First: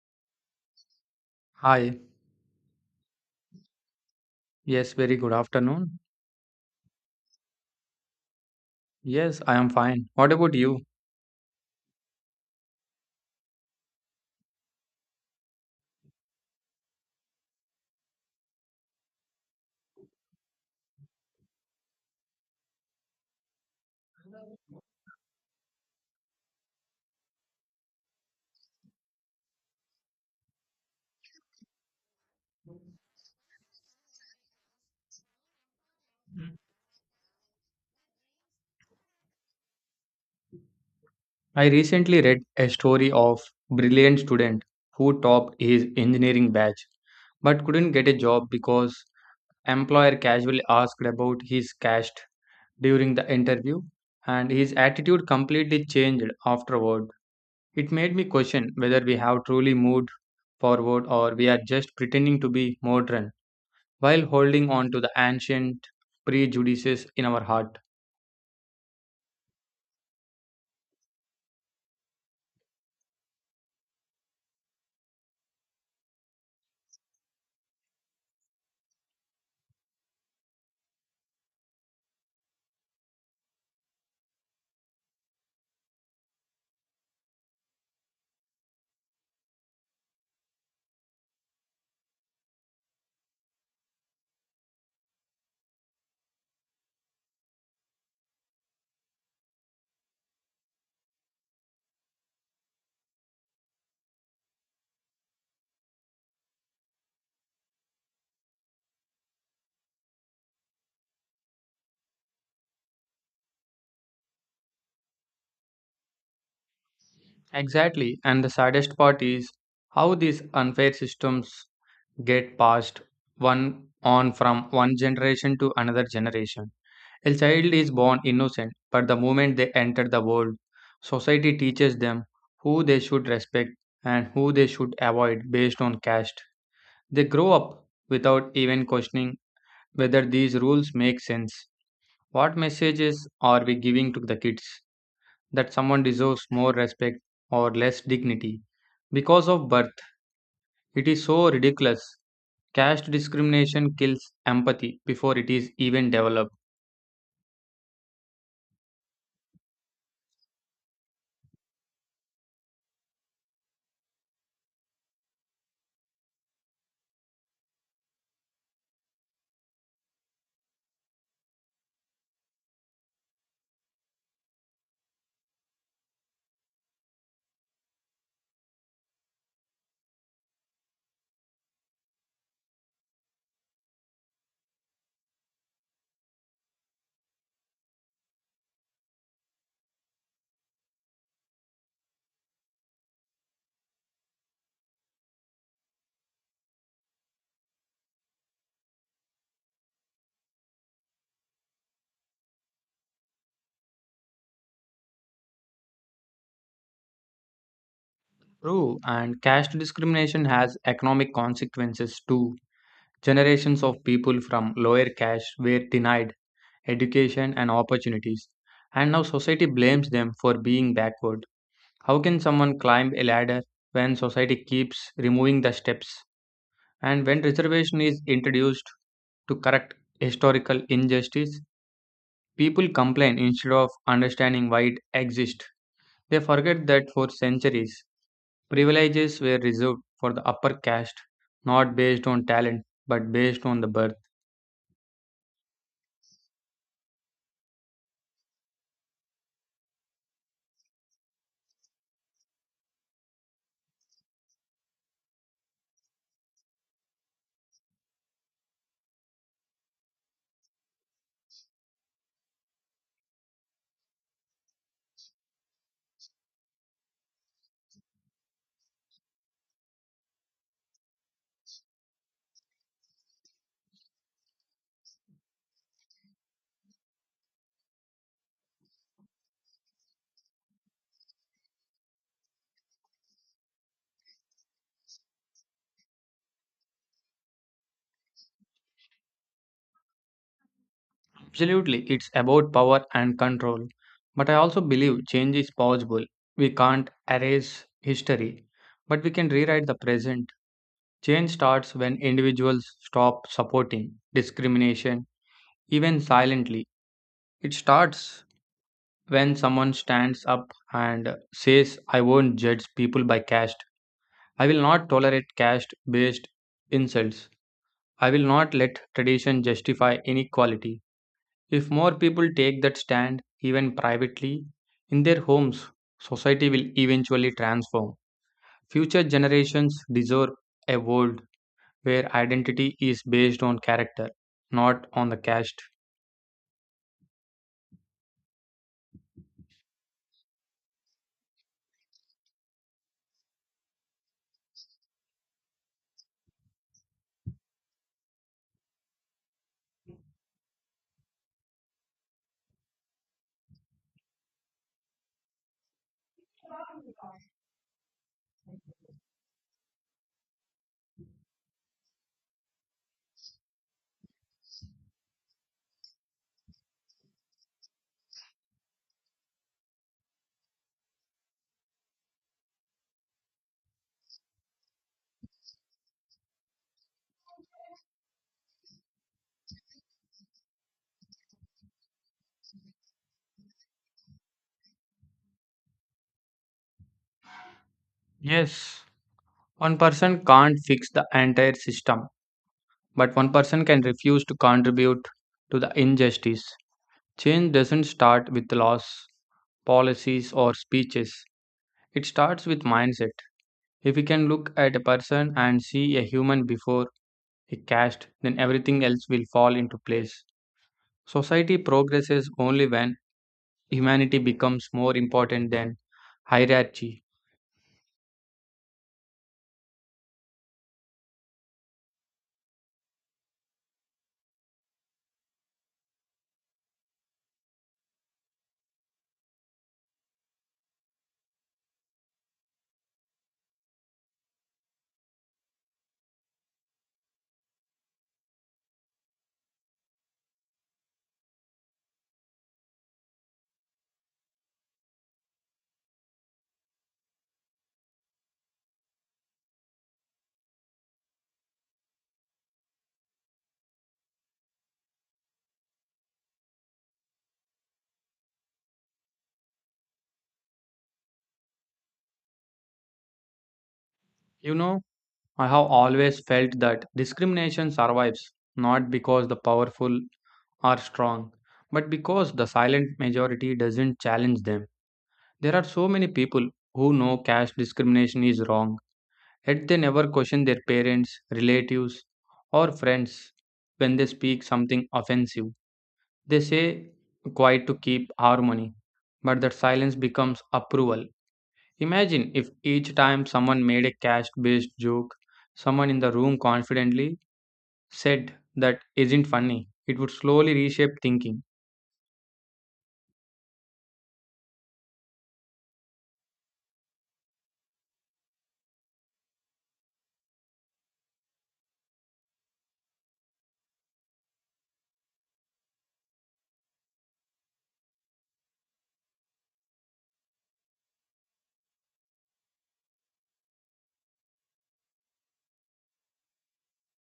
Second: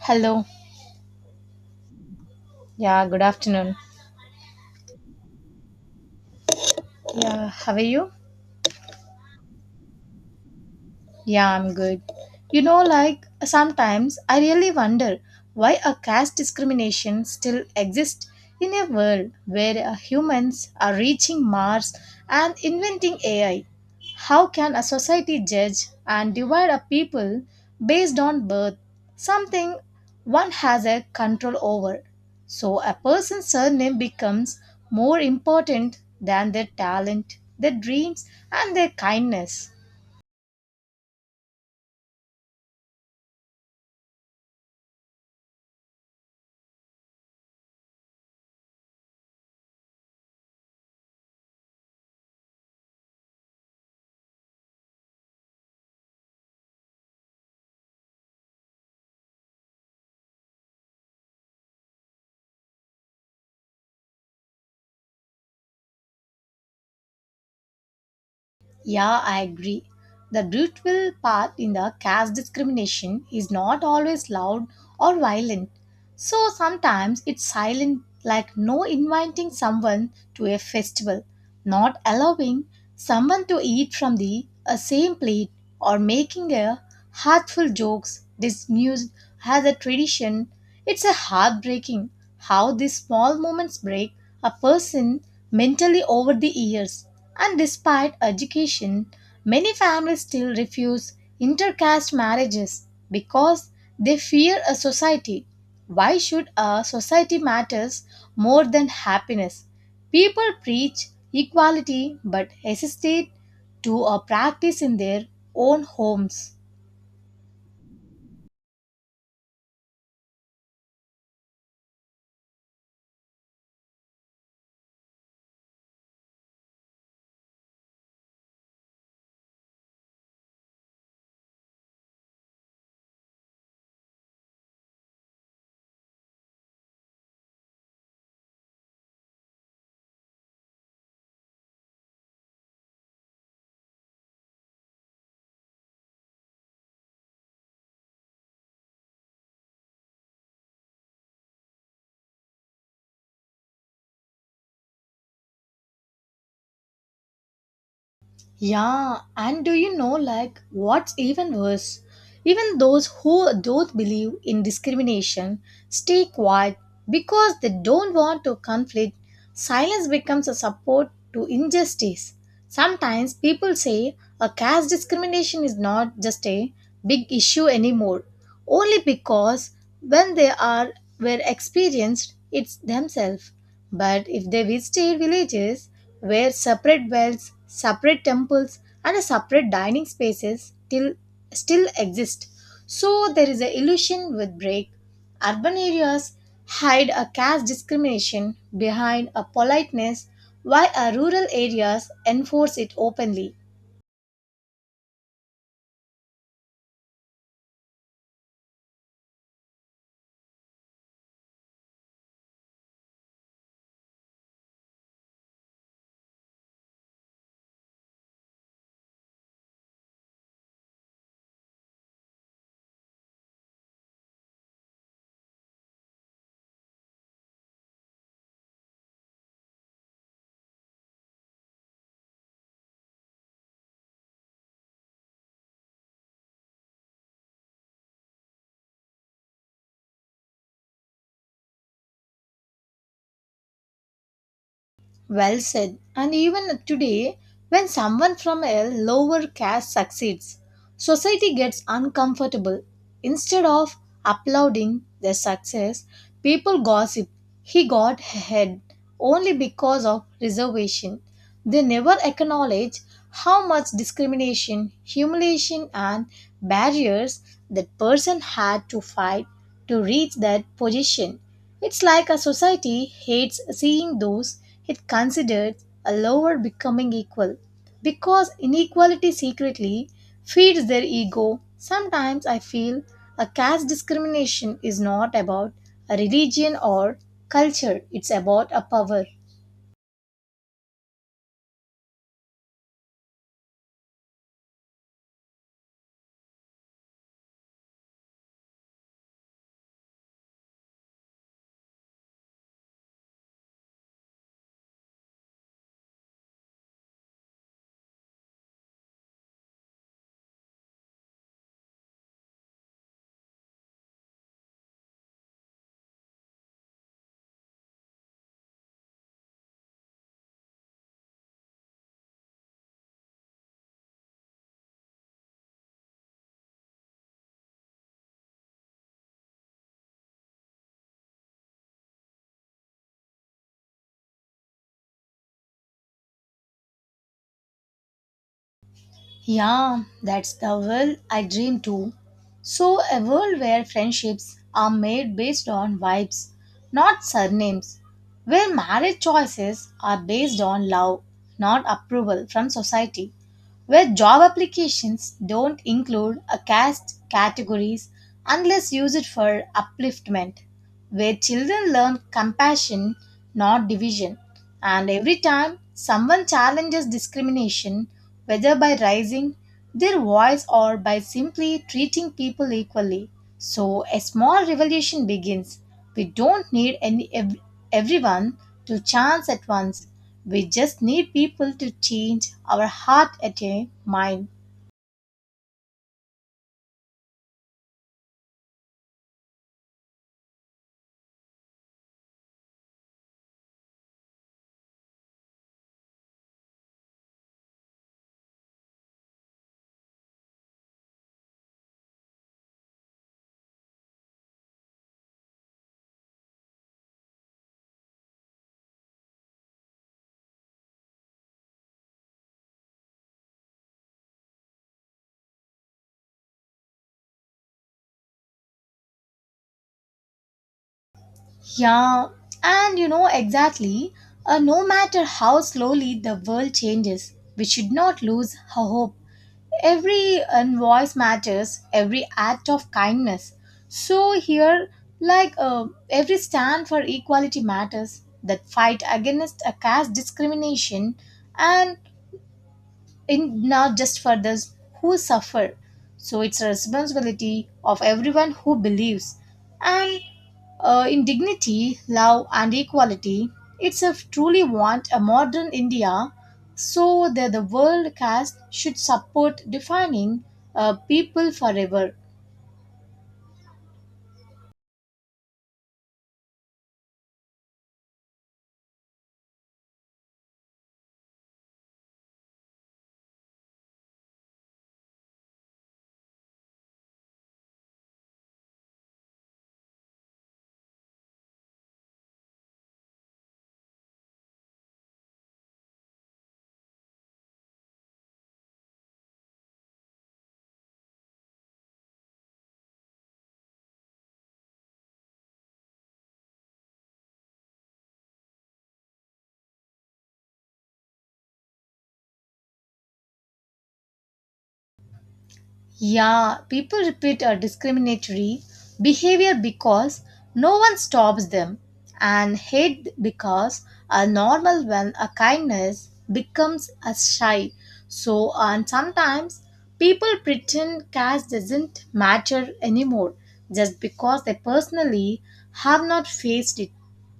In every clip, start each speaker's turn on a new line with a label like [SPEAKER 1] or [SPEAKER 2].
[SPEAKER 1] Hello.
[SPEAKER 2] Hi.
[SPEAKER 1] Yeah, good afternoon.
[SPEAKER 2] Yes, very good afternoon.
[SPEAKER 1] Yeah, how are you?
[SPEAKER 2] Yes, I am fine. What about you?
[SPEAKER 1] Yeah, I'm good. Sometimes I really wonder why a caste discrimination still exists in a world where humans are reaching Mars and inventing AI. How can a society judge and divide a people based on birth, something one has a control over? So a person's surname becomes more important than their talent, their dreams, and their kindness.
[SPEAKER 2] I recently read a story of brilliant student who topped his engineering batch but couldn't get a job because employer casually asked about his caste during the interview and his attitude completely changed afterward. It made me question whether we have truly moved forward or we are just pretending to be modern while holding on to the ancient prejudices in our heart.
[SPEAKER 1] Yeah, I agree. The brutal part in the caste discrimination is not always loud or violent. So sometimes it's silent, like no inviting someone to a festival, not allowing someone to eat from the same plate, or making a hurtful jokes dismissed as a tradition. It's a heartbreaking how these small moments break a person mentally over the years. And despite education, many families still refuse intercaste marriages because they fear a society. Why should a society matters more than happiness? People preach equality but hesitate to practice in their own homes.
[SPEAKER 2] Exactly. And the saddest part is how these unfair systems get passed one on from one generation to another generation. A child is born innocent, but the moment they enter the world, society teaches them who they should respect and who they should avoid based on caste. They grow up without even questioning whether these rules make sense. What messages are we giving to the kids? That someone deserves more respect or less dignity because of birth. It is so ridiculous. Caste discrimination kills empathy before it is even developed.
[SPEAKER 1] Yeah, and do you know, like, what's even worse? Even those who don't believe in discrimination stay quiet because they don't want to conflict. Silence becomes a support to injustice. Sometimes people say a caste discrimination is not just a big issue anymore, only because when they are were experienced it's themselves. But if they visited villages, where separate wells, separate temples, and a separate dining spaces till still exist. So there is an illusion with break. Urban areas hide a caste discrimination behind a politeness, while our rural areas enforce it openly.
[SPEAKER 2] True, and caste discrimination has economic consequences too. Generations of people from lower caste were denied education and opportunities, and now society blames them for being backward. How can someone climb a ladder when society keeps removing the steps? And when reservation is introduced to correct historical injustice, people complain instead of understanding why it exists. They forget that for centuries, privileges were reserved for the upper caste, not based on talent but based on the birth.
[SPEAKER 1] Well said. And even today, when someone from a lower caste succeeds, society gets uncomfortable. Instead of applauding their success, people gossip. He got ahead only because of reservation. They never acknowledge how much discrimination, humiliation, and barriers that person had to fight to reach that position. It's like a society hates seeing those it considers a lower becoming equal because inequality secretly feeds their ego. Sometimes I feel a caste discrimination is not about a religion or culture, it's about a power.
[SPEAKER 2] Absolutely, it's about power and control. But I also believe change is possible. We can't erase history, but we can rewrite the present. Change starts when individuals stop supporting discrimination even silently. It starts when someone stands up and says, I won't judge people by caste. I will not tolerate caste based insults. I will not let tradition justify inequality. If more people take that stand, even privately, in their homes, society will eventually transform. Future generations deserve a world where identity is based on character, not on the caste.
[SPEAKER 1] Yeah, that's the world I dream too. So, a world where friendships are made based on vibes, not surnames. Where marriage choices are based on love, not approval from society where job applications don't include a caste categories unless used for upliftment, where children learn compassion, not division. And every time someone challenges discrimination, whether by raising their voice or by simply treating people equally, so a small revolution begins we don't need everyone to chance at once. We just need people to change our heart at a mind.
[SPEAKER 2] Yes, one person can't fix the entire system, but one person can refuse to contribute to the injustice. Change doesn't start with laws, policies, or speeches, it starts with mindset. If we can look at a person and see a human before a caste, then everything else will fall into place. Society progresses only when humanity becomes more important than hierarchy.
[SPEAKER 1] Yeah, and you know exactly, no matter how slowly the world changes, we should not lose our hope. Every invoice matters, every act of kindness. So, here, every stand for equality matters, that fight against a caste discrimination and in not just for those who suffer. So it's a responsibility of everyone who believes. And in dignity, love, and equality, it's a truly want a modern India so that the world caste should support defining people forever.
[SPEAKER 2] You know, I have always felt that discrimination survives not because the powerful are strong, but because the silent majority doesn't challenge them. There are so many people who know caste discrimination is wrong, yet they never question their parents, relatives, or friends when they speak something offensive. They say quiet to keep harmony, but that silence becomes approval. Imagine if each time someone made a caste based joke, someone in the room confidently said that isn't funny. It would slowly reshape thinking.
[SPEAKER 1] Yeah, people repeat a discriminatory behavior because no one stops them and hate because a normal when a kindness becomes a shy. So and sometimes people pretend caste doesn't matter anymore just because they personally have not faced it.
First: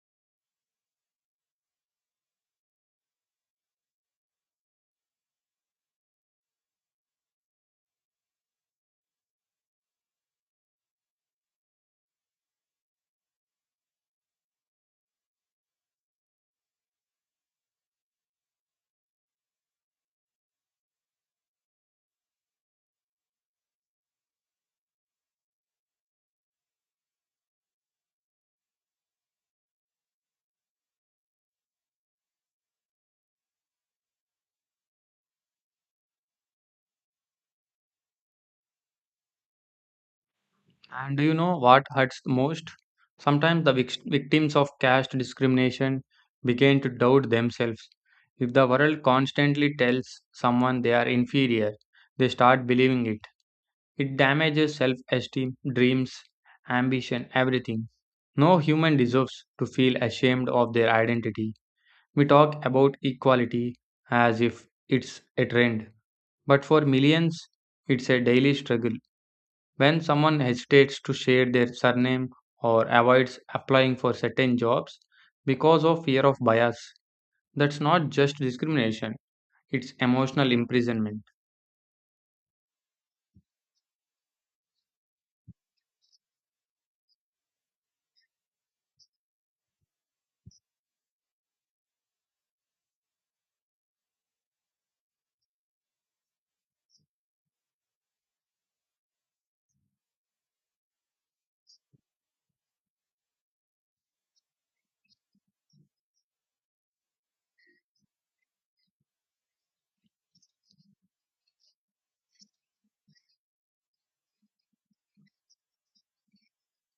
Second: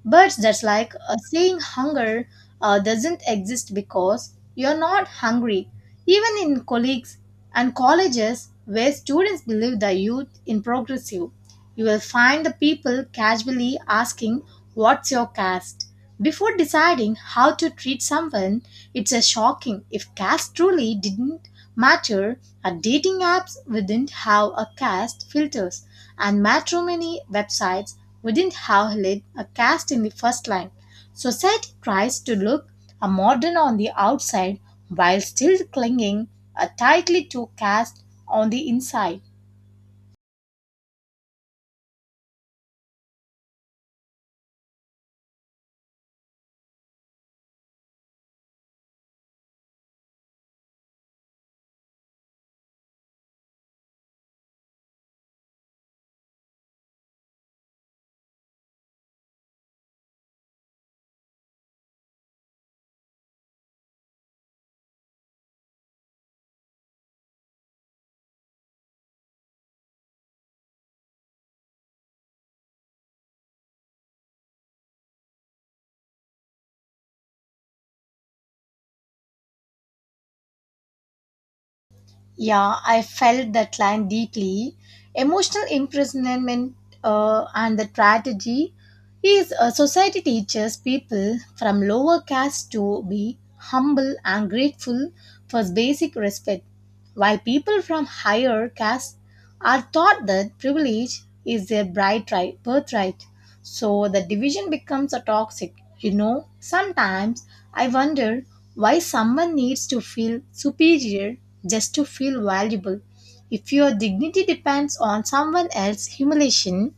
[SPEAKER 1] But that's like saying hunger doesn't exist because you're not hungry. Even in colleagues and colleges where students believe the youth in progressive. You will find the people casually asking, what's your caste? Before deciding how to treat someone, it's a shocking if caste truly didn't matter. Our dating apps wouldn't have a caste filters, and matrimony websites wouldn't have lit a caste in the first line. Society tries to look a modern on the outside while still clinging tightly to caste on the inside.
[SPEAKER 2] And do you know what hurts the most? Sometimes the victims of caste discrimination begin to doubt themselves. If the world constantly tells someone they are inferior, they start believing it. It damages self esteem, dreams, ambition, everything. No human deserves to feel ashamed of their identity. We talk about equality as if it's a trend, but for millions, it's a daily struggle. When someone hesitates to share their surname or avoids applying for certain jobs because of fear of bias, that's not just discrimination, it's emotional imprisonment.
[SPEAKER 1] Yeah, I felt that line deeply. Emotional imprisonment and the tragedy is a society teaches people from lower caste to be humble and grateful for basic respect, while people from higher caste are taught that privilege is their birthright. So the division becomes a toxic. You know, sometimes I wonder why someone needs to feel superior just to feel valuable. If your dignity depends on someone else's humiliation,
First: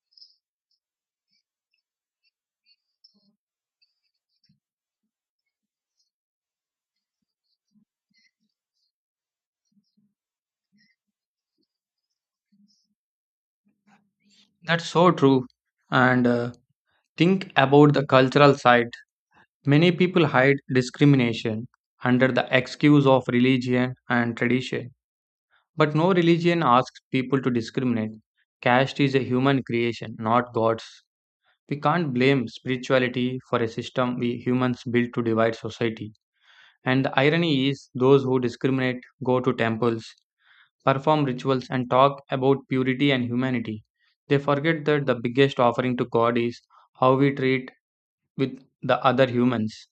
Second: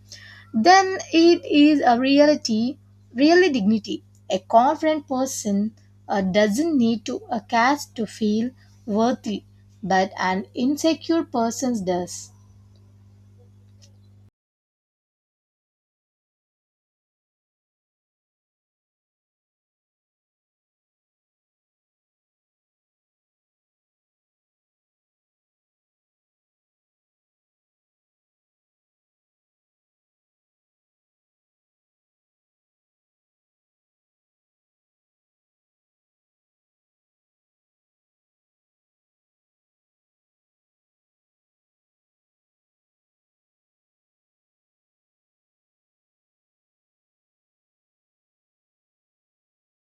[SPEAKER 1] then it is a reality, really dignity. A confident person doesn't need to a cast to feel worthy, but an insecure person does.
[SPEAKER 2] That's so true. And think about the cultural side. Many people hide discrimination under the excuse of religion and tradition. But no religion asks people to discriminate. Caste is a human creation, not God's. We can't blame spirituality for a system we humans built to divide society. And the irony is, those who discriminate go to temples, perform rituals, and talk about purity and humanity. They forget that the biggest offering to God is how we treat with the other humans.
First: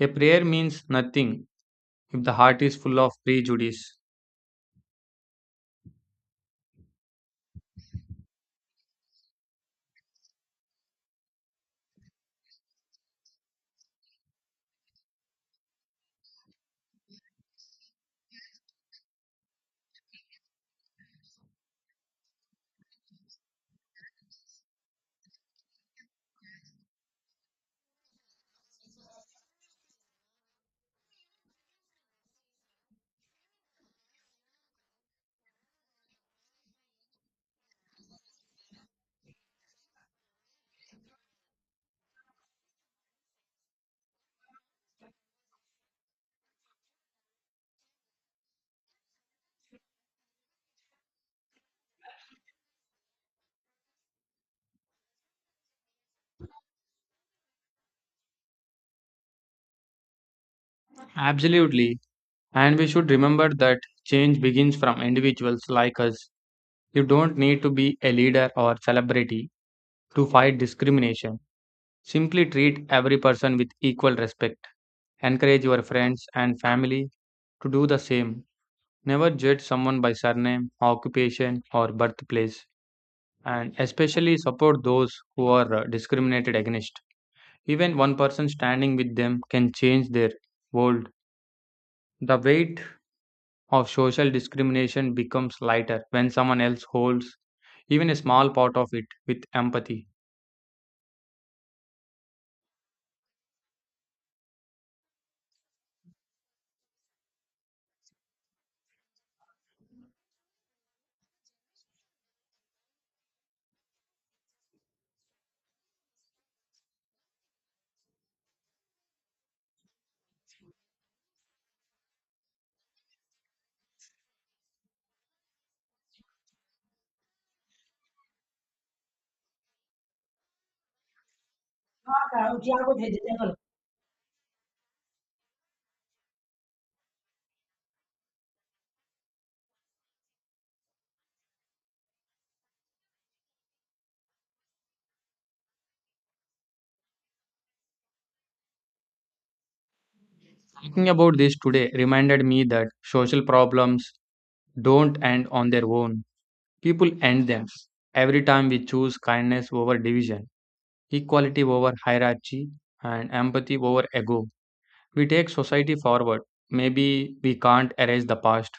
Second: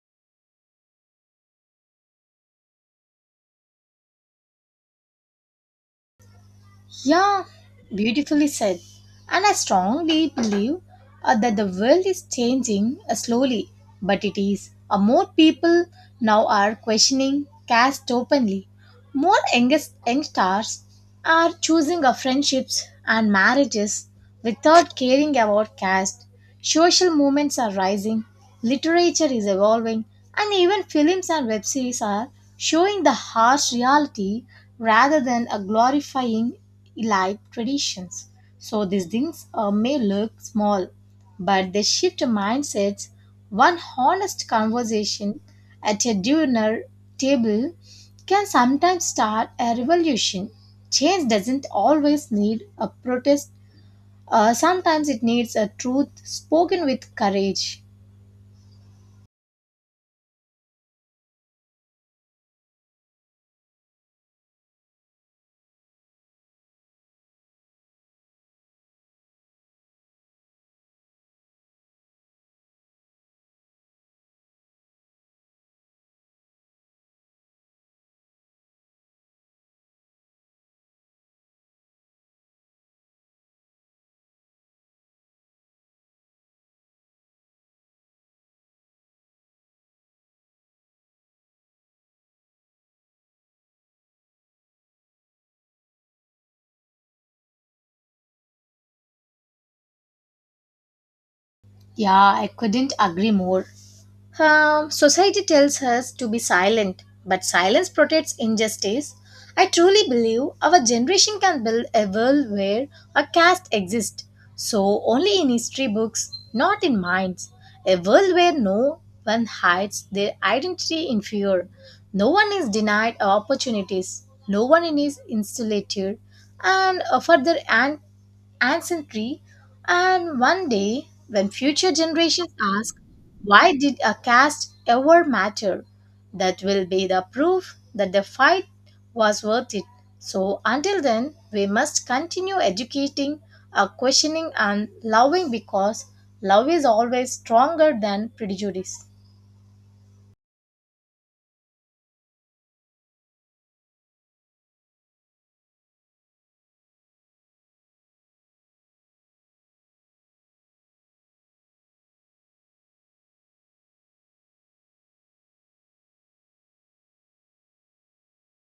[SPEAKER 2] A prayer means nothing if the heart is full of prejudice.
[SPEAKER 1] Yeah, beautifully said. And I strongly believe that the world is changing slowly, but it is. More people now are questioning caste openly, more youngsters are choosing of friendships and marriages without caring about caste. Social movements are rising, literature is evolving, and even films and web series are showing the harsh reality rather than a glorifying elite traditions. So these things may look small, but they shift mindsets one honest conversation at a dinner table can sometimes start a revolution. Change doesn't always need a protest, sometimes it needs a truth spoken with courage.
[SPEAKER 2] Absolutely. And we should remember that change begins from individuals like us. You don't need to be a leader or celebrity to fight discrimination. Simply treat every person with equal respect. Encourage your friends and family to do the same. Never judge someone by surname, occupation, or birthplace. And especially support those who are discriminated against. Even one person standing with them can change their world. The weight of social discrimination becomes lighter when someone else holds even a small part of it with empathy.
[SPEAKER 1] Yeah, I couldn't agree more. Society tells us to be silent, but silence protects injustice. I truly believe our generation can build a world where a caste exists, so only in history books, not in minds. A world where no one hides their identity in fear, no one is denied opportunities, no one is insulated, and further and ancestry and one day, when future generations ask, why did a caste ever matter? That will be the proof that the fight was worth it. So, until then, we must continue educating, questioning, and loving because love is always stronger than prejudice.
[SPEAKER 2] Thinking about this today reminded me that social problems don't end on their own, people end them. Every time we choose kindness over division, equality over hierarchy, and empathy over ego, we take society forward. Maybe we can't erase the past,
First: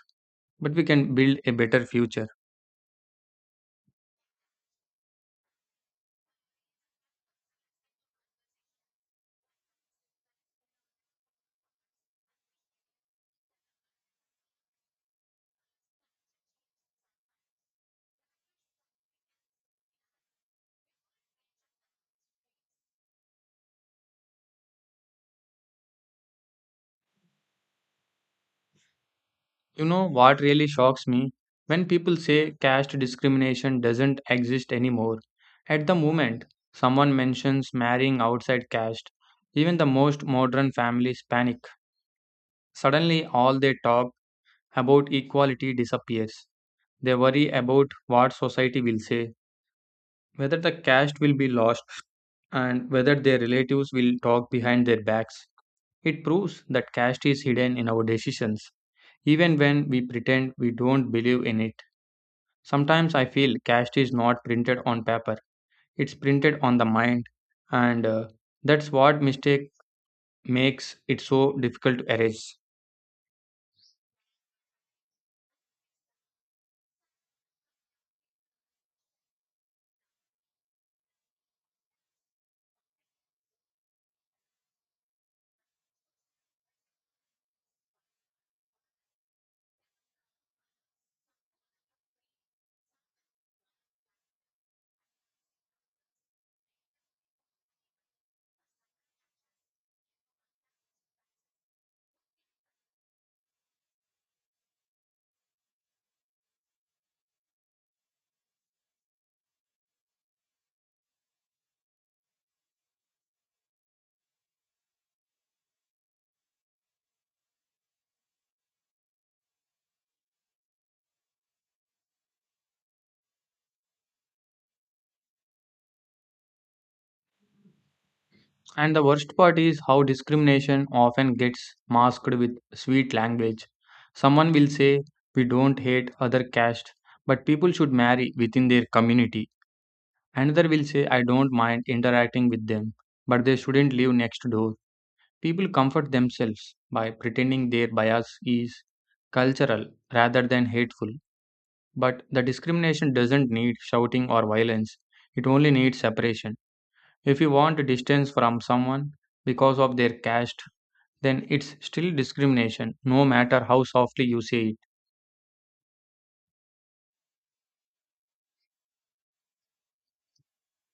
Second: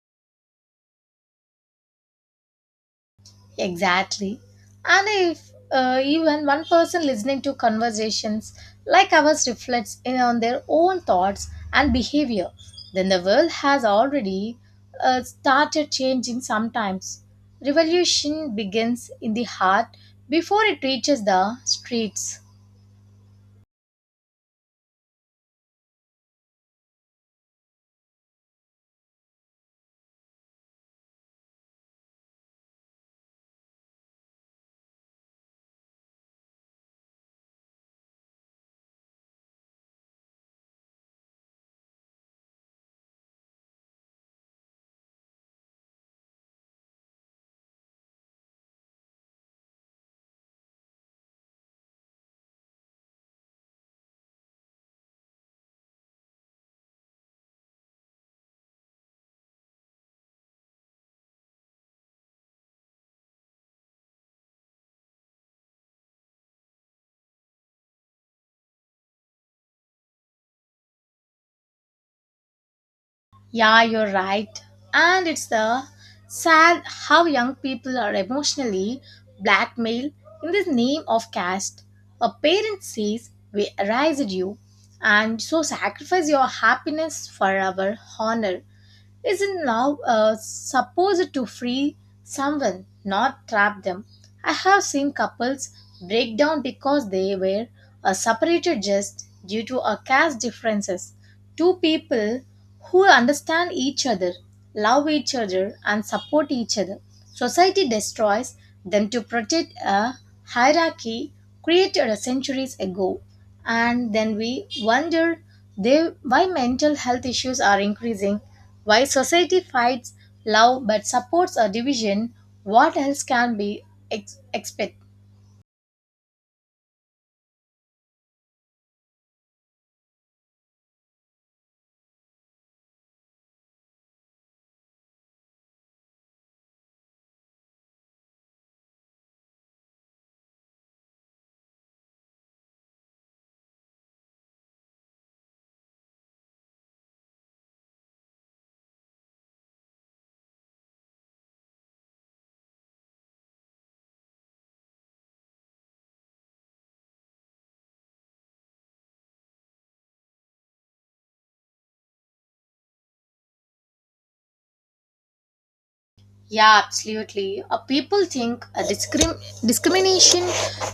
[SPEAKER 2] but we can build a better future.
[SPEAKER 1] Exactly. And if even one person listening to conversations like ours reflects in on their own thoughts and behavior, then the world has already started changing sometimes. Revolution begins in the heart before it reaches the streets.
[SPEAKER 2] You know what really shocks me? When people say caste discrimination doesn't exist anymore. At the moment, someone mentions marrying outside caste. Even the most modern families panic. Suddenly, all they talk about equality disappears. They worry about what society will say, whether the caste will be lost, and whether their relatives will talk behind their backs. It proves that caste is hidden in our decisions, even when we pretend we don't believe in it. Sometimes I feel caste is not printed on paper, it's printed on the mind, and that's what mistake makes it so difficult to erase.
[SPEAKER 1] Yeah, you're right. And it's the sad how young people are emotionally blackmailed in the name of caste. A parent says, we raised you, and so sacrifice your happiness for our honor. Isn't love supposed to free someone, not trap them? I have seen couples break down because they were separated just due to a caste differences. Two people who understand each other, love each other, and support each other. Society destroys them to protect a hierarchy created centuries ago and then we wonder they, why mental health issues are increasing, why society fights love but supports a division, what else can be expect?
[SPEAKER 2] And the worst part is how discrimination often gets masked with sweet language. Someone will say, we don't hate other caste, but people should marry within their community. Another will say, I don't mind interacting with them, but they shouldn't live next door. People comfort themselves by pretending their bias is cultural rather than hateful, but the discrimination doesn't need shouting or violence, it only needs separation. If you want distance from someone because of their caste, then it's still discrimination, no matter how softly you say it.
[SPEAKER 1] Yeah, absolutely. People think discrimination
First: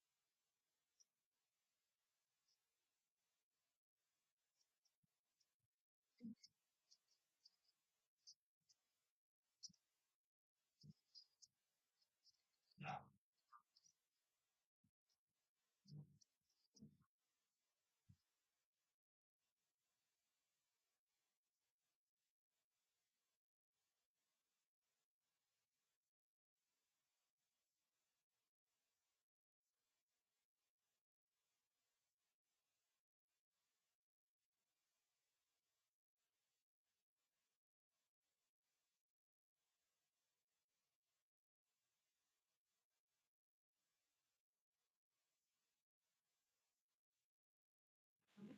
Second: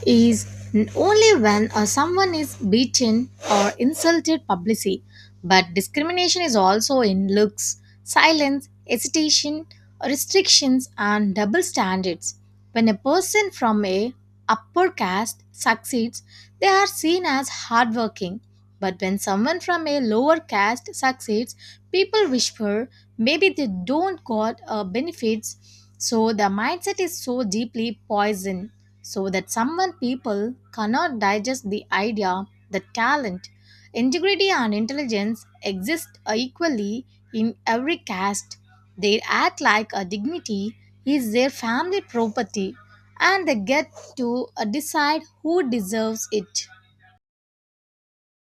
[SPEAKER 1] is only when someone is beaten or insulted publicly, but discrimination is also in looks, silence, hesitation, restrictions, and double standards. When a person from a upper caste succeeds, they are seen as hardworking, but when someone from a lower caste succeeds, people whisper maybe they don't got benefits. So the mindset is so deeply poisoned, so that someone people cannot digest the idea that talent, integrity, and intelligence exist equally in every caste. They act like a dignity is their family property and they get to decide who deserves it.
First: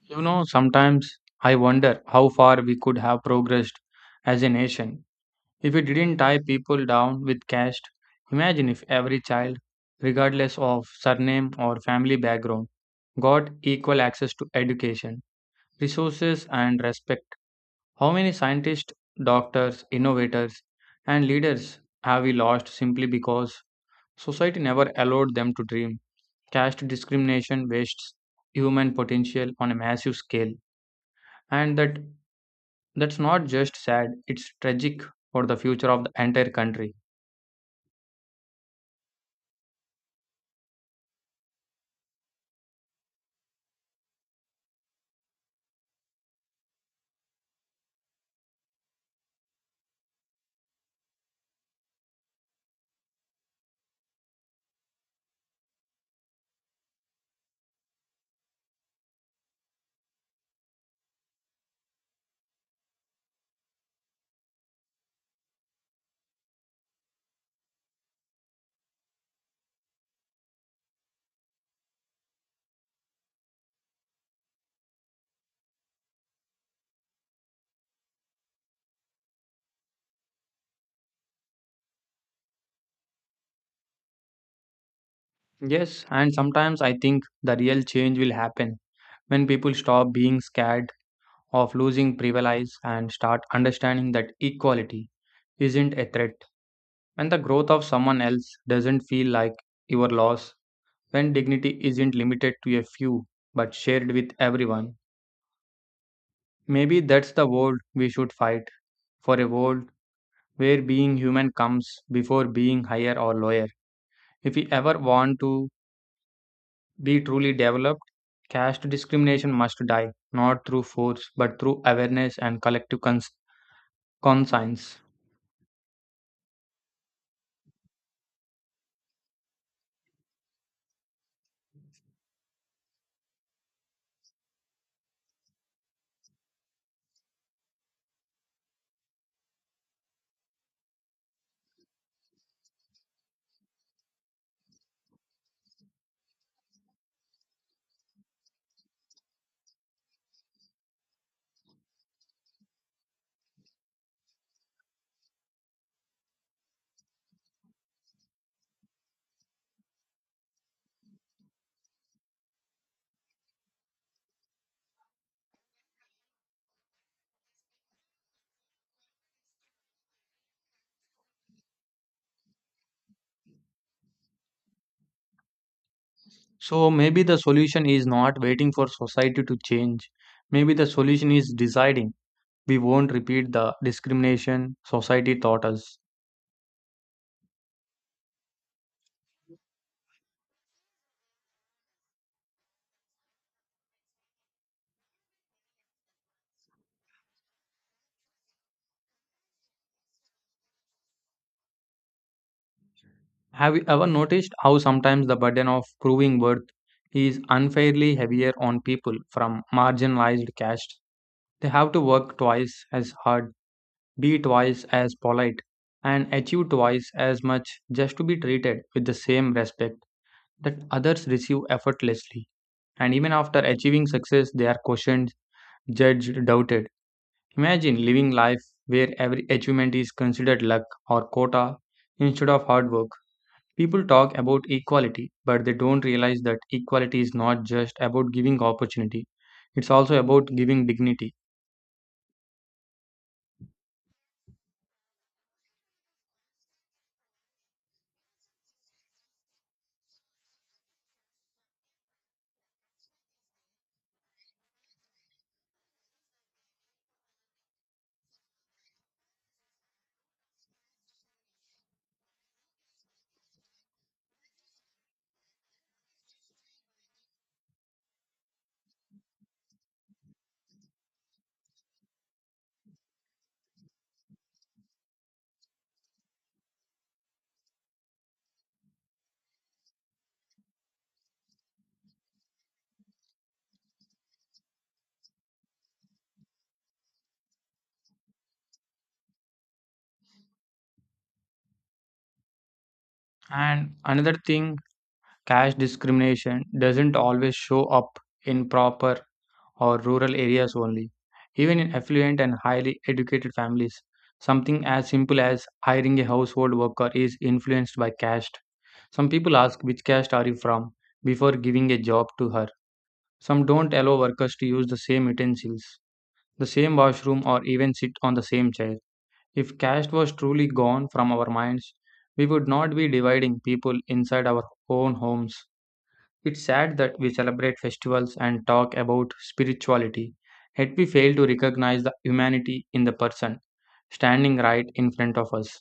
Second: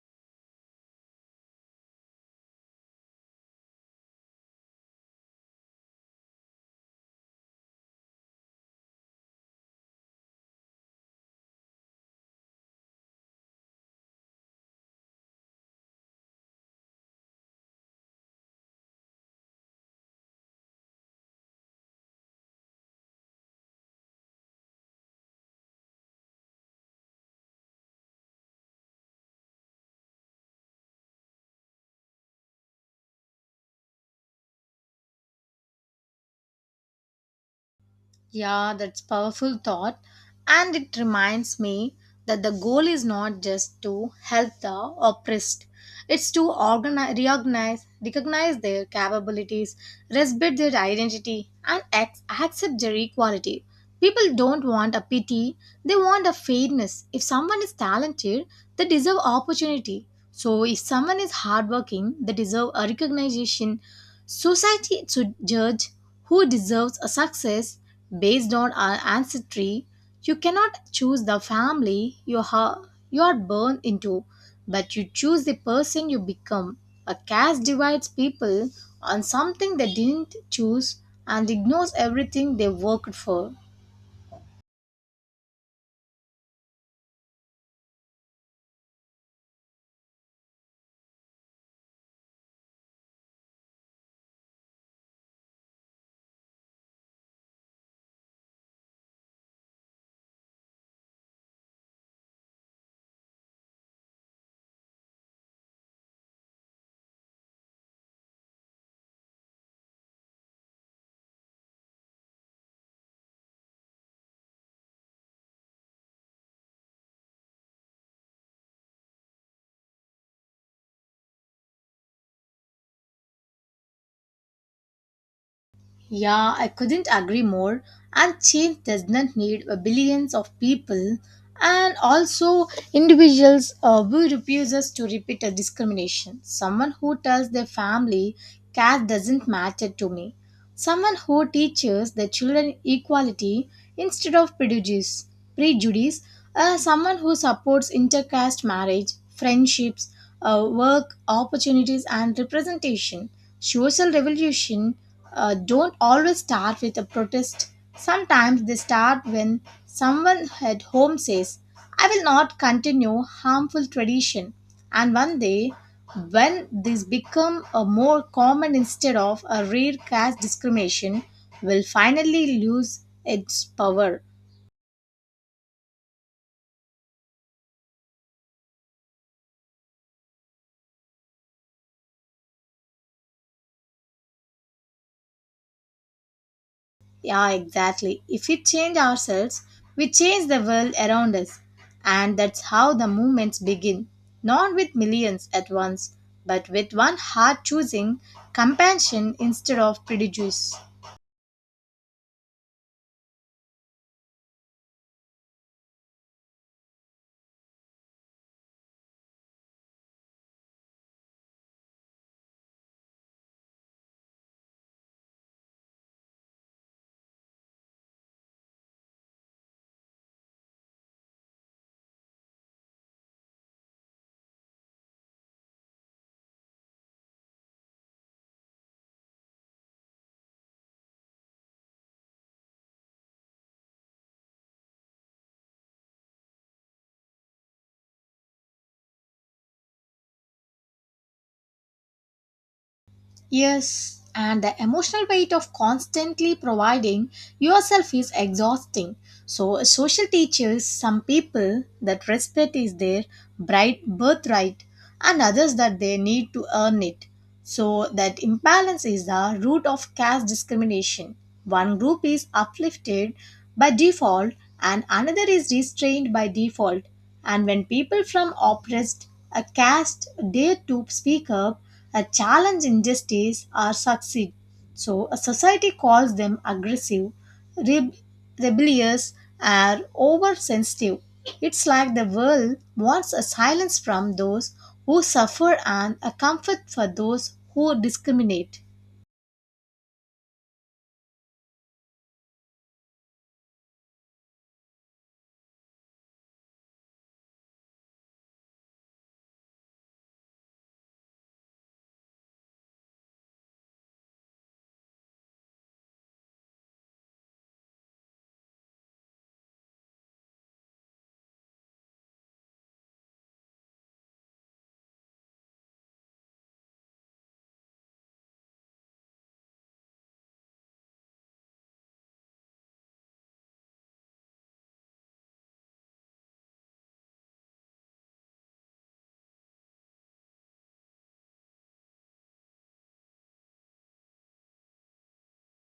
[SPEAKER 2] You know, sometimes I wonder how far we could have progressed as a nation. If we didn't tie people down with caste, imagine if every child, regardless of surname or family background, got equal access to education, resources, and respect. How many scientists, doctors, innovators, and leaders have we lost simply because society never allowed them to dream? Caste discrimination wastes human potential on a massive scale, and that's not just sad; it's tragic for the future of the entire country.
[SPEAKER 1] Yeah, that's powerful thought and it reminds me that the goal is not just to help the oppressed. It's to organize, recognize their capabilities, respect their identity and accept their equality. People don't want a pity, they want a fairness. If someone is talented, they deserve opportunity. So if someone is hardworking, they deserve a recognition. Society should judge who deserves a success based on our ancestry. You cannot choose the family you are born into, but you choose the person you become. A caste divides people on something they didn't choose and ignores everything they worked for.
[SPEAKER 2] Yes, and sometimes I think the real change will happen when people stop being scared of losing privilege and start understanding that equality isn't a threat. When the growth of someone else doesn't feel like your loss, when dignity isn't limited to a few but shared with everyone, maybe that's the world we should fight for a world where being human comes before being higher or lower. If we ever want to be truly developed, caste discrimination must die, not through force, but through awareness and collective conscience.
[SPEAKER 1] Yeah, I couldn't agree more. And change does not need billions of people and also individuals who refuses to repeat a discrimination. Someone who tells their family caste doesn't matter to me. Someone who teaches their children equality instead of prejudice. Someone who supports intercaste marriage, friendships, work opportunities and representation. Social revolution don't always start with a protest. Sometimes they start when someone at home says, I will not continue harmful tradition. And one day, when this become a more common instead of a rare caste discrimination, will finally lose its power.
[SPEAKER 2] So maybe the solution is not waiting for society to change. Maybe the solution is deciding we won't repeat the discrimination society taught us.
[SPEAKER 1] Yeah, exactly. If we change ourselves, we change the world around us. And that's how the movements begin. Not with millions at once, but with one heart choosing compassion instead of prejudice.
[SPEAKER 2] Have you ever noticed how sometimes the burden of proving worth is unfairly heavier on people from marginalized castes? They have to work twice as hard, be twice as polite, and achieve twice as much just to be treated with the same respect that others receive effortlessly. And even after achieving success, they are questioned, judged, doubted. Imagine living life where every achievement is considered luck or quota instead of hard work. People talk about equality, but they don't realize that equality is not just about giving opportunity, it's also about giving dignity.
[SPEAKER 1] Yes, and the emotional weight of constantly providing yourself is exhausting. So, as social teaches some people that respect is their bright birthright and others that they need to earn it. So, that imbalance is the root of caste discrimination. One group is uplifted by default, and another is restrained by default. And when people from oppressed a caste dare to speak up, challenge injustice, or succeed. So, a society calls them aggressive, reb- rebellious, or oversensitive. It's like the world wants a silence from those who suffer and a comfort for those who discriminate.
[SPEAKER 2] And another thing, caste discrimination doesn't always show up in proper or rural areas only. Even in affluent and highly educated families, something as simple as hiring a household worker is influenced by caste. Some people ask, which caste are you from, before giving a job to her. Some don't allow workers to use the same utensils, the same washroom, or even sit on the same chair. If caste was truly gone from our minds, we would not be dividing people inside our own homes. It's sad that we celebrate festivals and talk about spirituality, yet we fail to recognize the humanity in the person standing right in front of us.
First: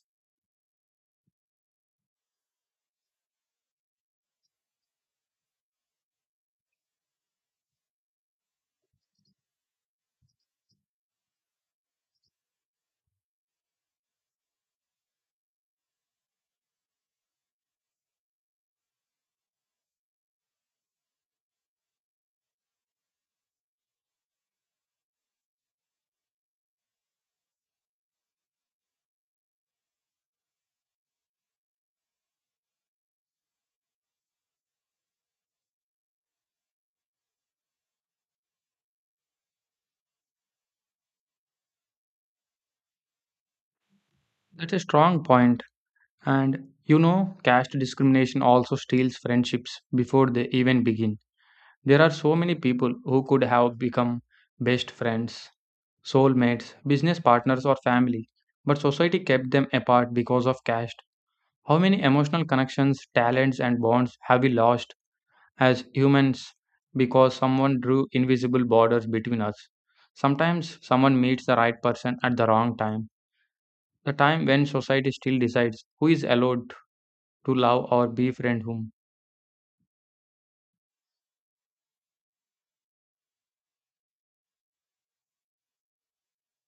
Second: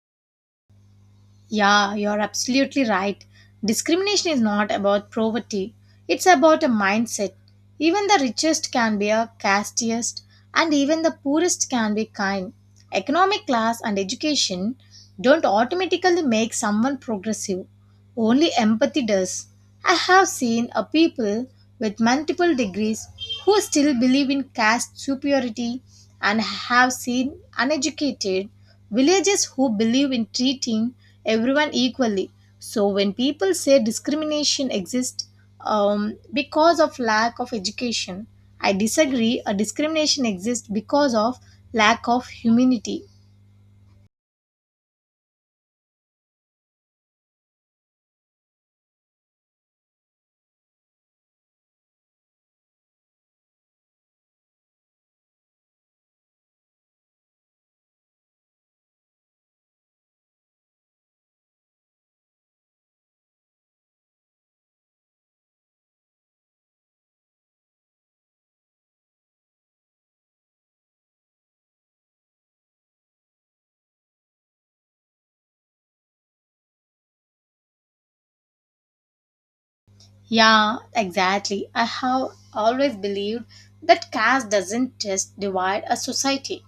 [SPEAKER 1] Yeah, you're absolutely right. Discrimination is not about poverty, it's about a mindset. Even the richest can be a casteist, and even the poorest can be kind. Economic class and education don't automatically make someone progressive. Only empathy does. I have seen a people with multiple degrees who still believe in caste superiority and have seen uneducated villagers who believe in treating everyone equally. So when people say discrimination exists because of lack of education, I disagree. A discrimination exists because of lack of humanity.
[SPEAKER 2] That's a strong point. And you know, caste discrimination also steals friendships before they even begin. There are so many people who could have become best friends, soulmates, business partners, or family, but society kept them apart because of caste. How many emotional connections, talents, and bonds have we lost as humans because someone drew invisible borders between us? Sometimes someone meets the right person at the wrong time, the time when society still decides who is allowed to love or befriend whom.
[SPEAKER 1] Yeah, exactly. I have always believed that caste doesn't just divide a society,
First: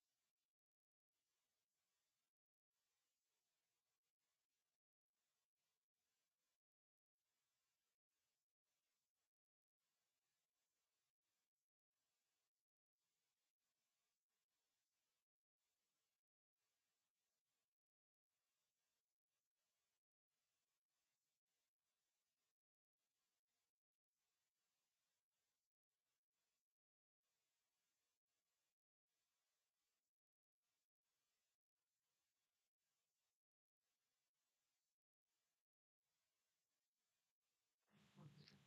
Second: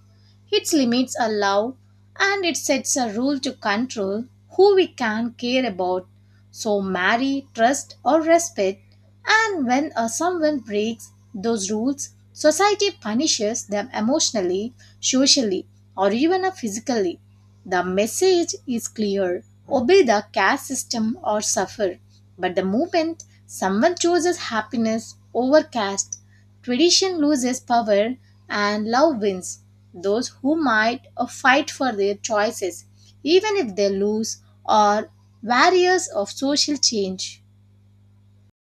[SPEAKER 1] its limits allow and it sets a rule to control who we can care about. So marry, trust, or respect. And when someone breaks those rules, society punishes them emotionally, socially, or even physically. The message is clear obey the caste system or suffer. But the moment someone chooses happiness over caste, tradition loses power and love wins. Those who might fight for their choices, even if they lose, are warriors of social change.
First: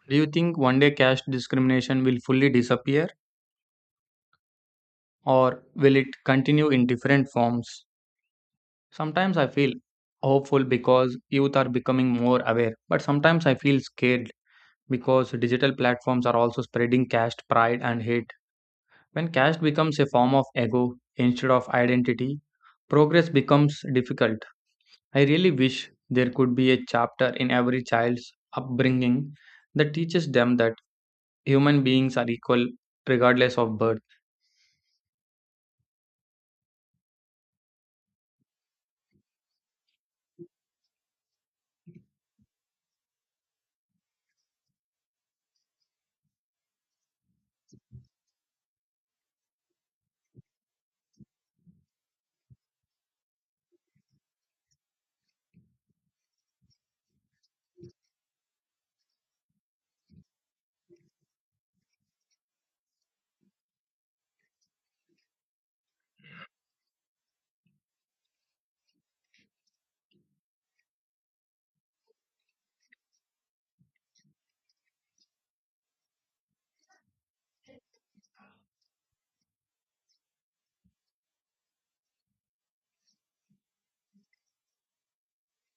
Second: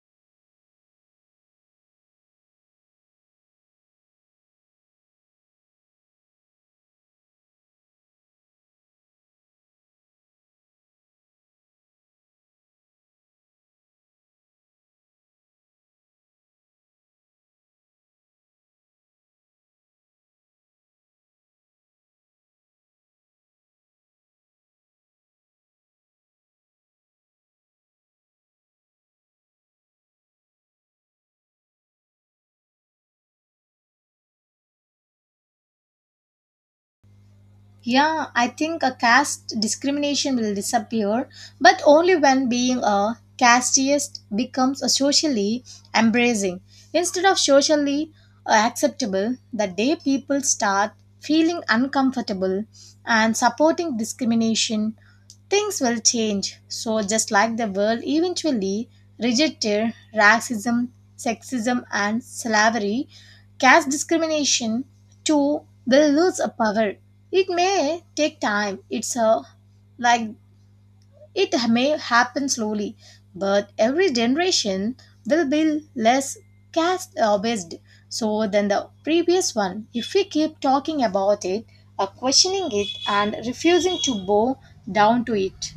[SPEAKER 2] Do you think one day caste discrimination will fully disappear or will it continue in different forms? Sometimes I feel hopeful because youth are becoming more aware, but sometimes I feel scared because digital platforms are also spreading caste pride and hate. When caste becomes a form of ego instead of identity, progress becomes difficult. I really wish there could be a chapter in every child's upbringing that teaches them that human beings are equal regardless of birth.
[SPEAKER 1] Yeah, I think a caste discrimination will disappear, but only when being a casteist becomes a socially embracing instead of socially acceptable. The day people start feeling uncomfortable and supporting discrimination, things will change. So, just like the world eventually rejected racism, sexism, and slavery, caste discrimination too will lose a power it may take time it's a like it may happen slowly but every generation will be less caste based so than the previous one if we keep talking about it questioning it and refusing to bow down to it.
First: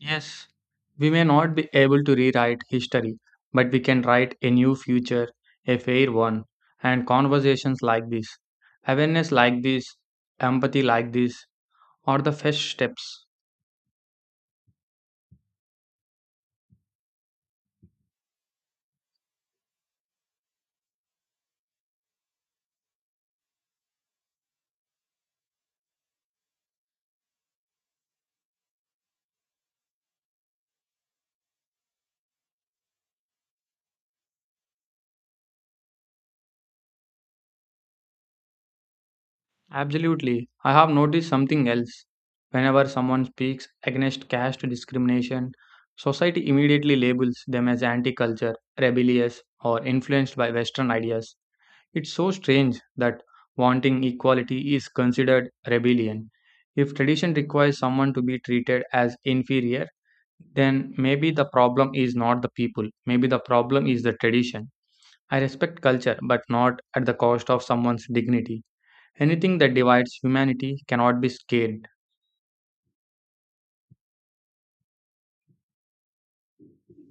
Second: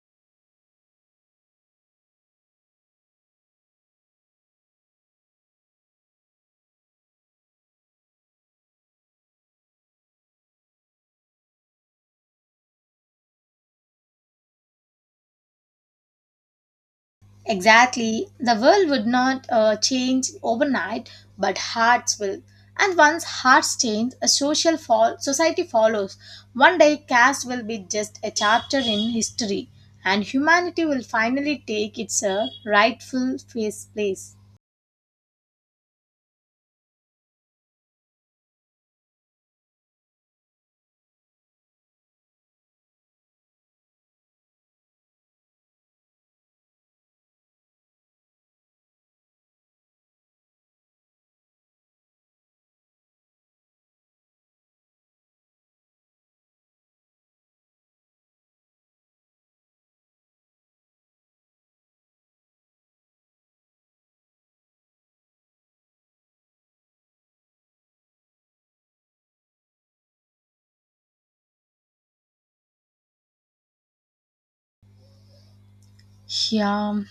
[SPEAKER 2] Yes, we may not be able to rewrite history, but we can write a new future, a fair one. And conversations like this, awareness like this, empathy like this, are the first steps.
[SPEAKER 1] Exactly. The world would not change overnight, but hearts will. And once hearts change, a social fall society follows. One day, caste will be just a chapter in history, and humanity will finally take its rightful face place.
[SPEAKER 2] Absolutely. I have noticed something else. Whenever someone speaks against caste discrimination, society immediately labels them as anti culture, rebellious, or influenced by Western ideas. It's so strange that wanting equality is considered rebellion. If tradition requires someone to be treated as inferior, then maybe the problem is not the people, maybe the problem is the tradition. I respect culture, but not at the cost of someone's dignity. Anything that divides humanity cannot be scaled.
[SPEAKER 1] Yeah,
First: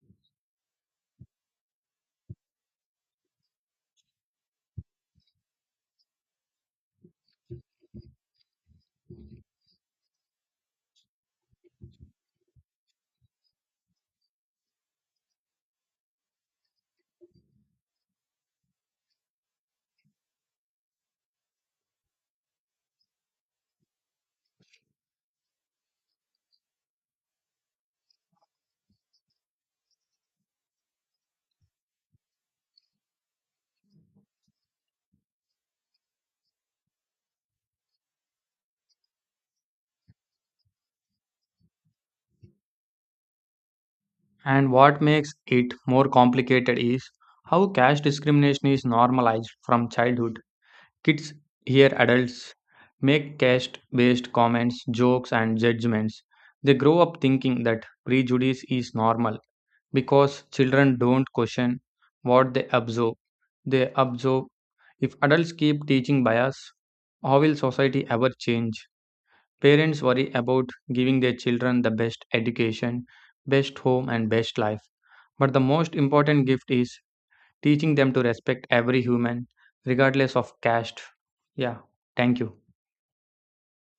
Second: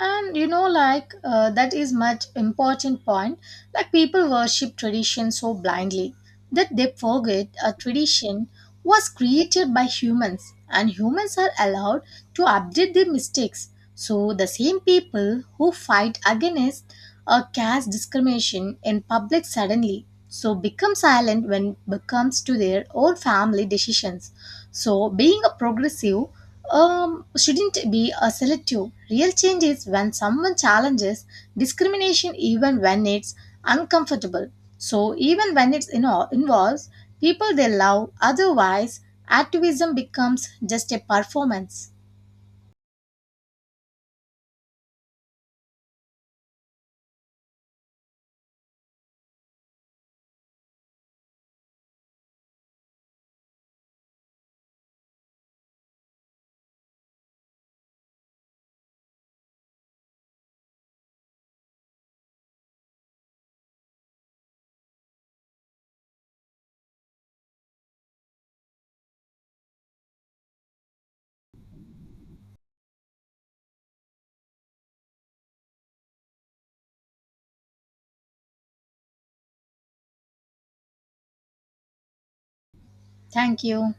[SPEAKER 1] and that is much important point like people worship tradition so blindly that they forget a tradition was created by humans and humans are allowed to update their mistakes so the same people who fight against a caste discrimination in public suddenly so become silent when it comes to their own family decisions so being a progressive shouldn't be a selective. Real change is when someone challenges discrimination even when it's uncomfortable. So even when it involves people they love, otherwise activism becomes just a performance.
[SPEAKER 2] And what makes it more complicated is how caste discrimination is normalized from childhood. Kids hear adults make caste based comments, jokes, and judgments. They grow up thinking that prejudice is normal because children don't question what they observe. They observe if adults keep teaching bias, how will society ever change? Parents worry about giving their children the best education, best home, and best life. But the most important gift is teaching them to respect every human regardless of caste. Yeah, thank you.
[SPEAKER 1] Thank you.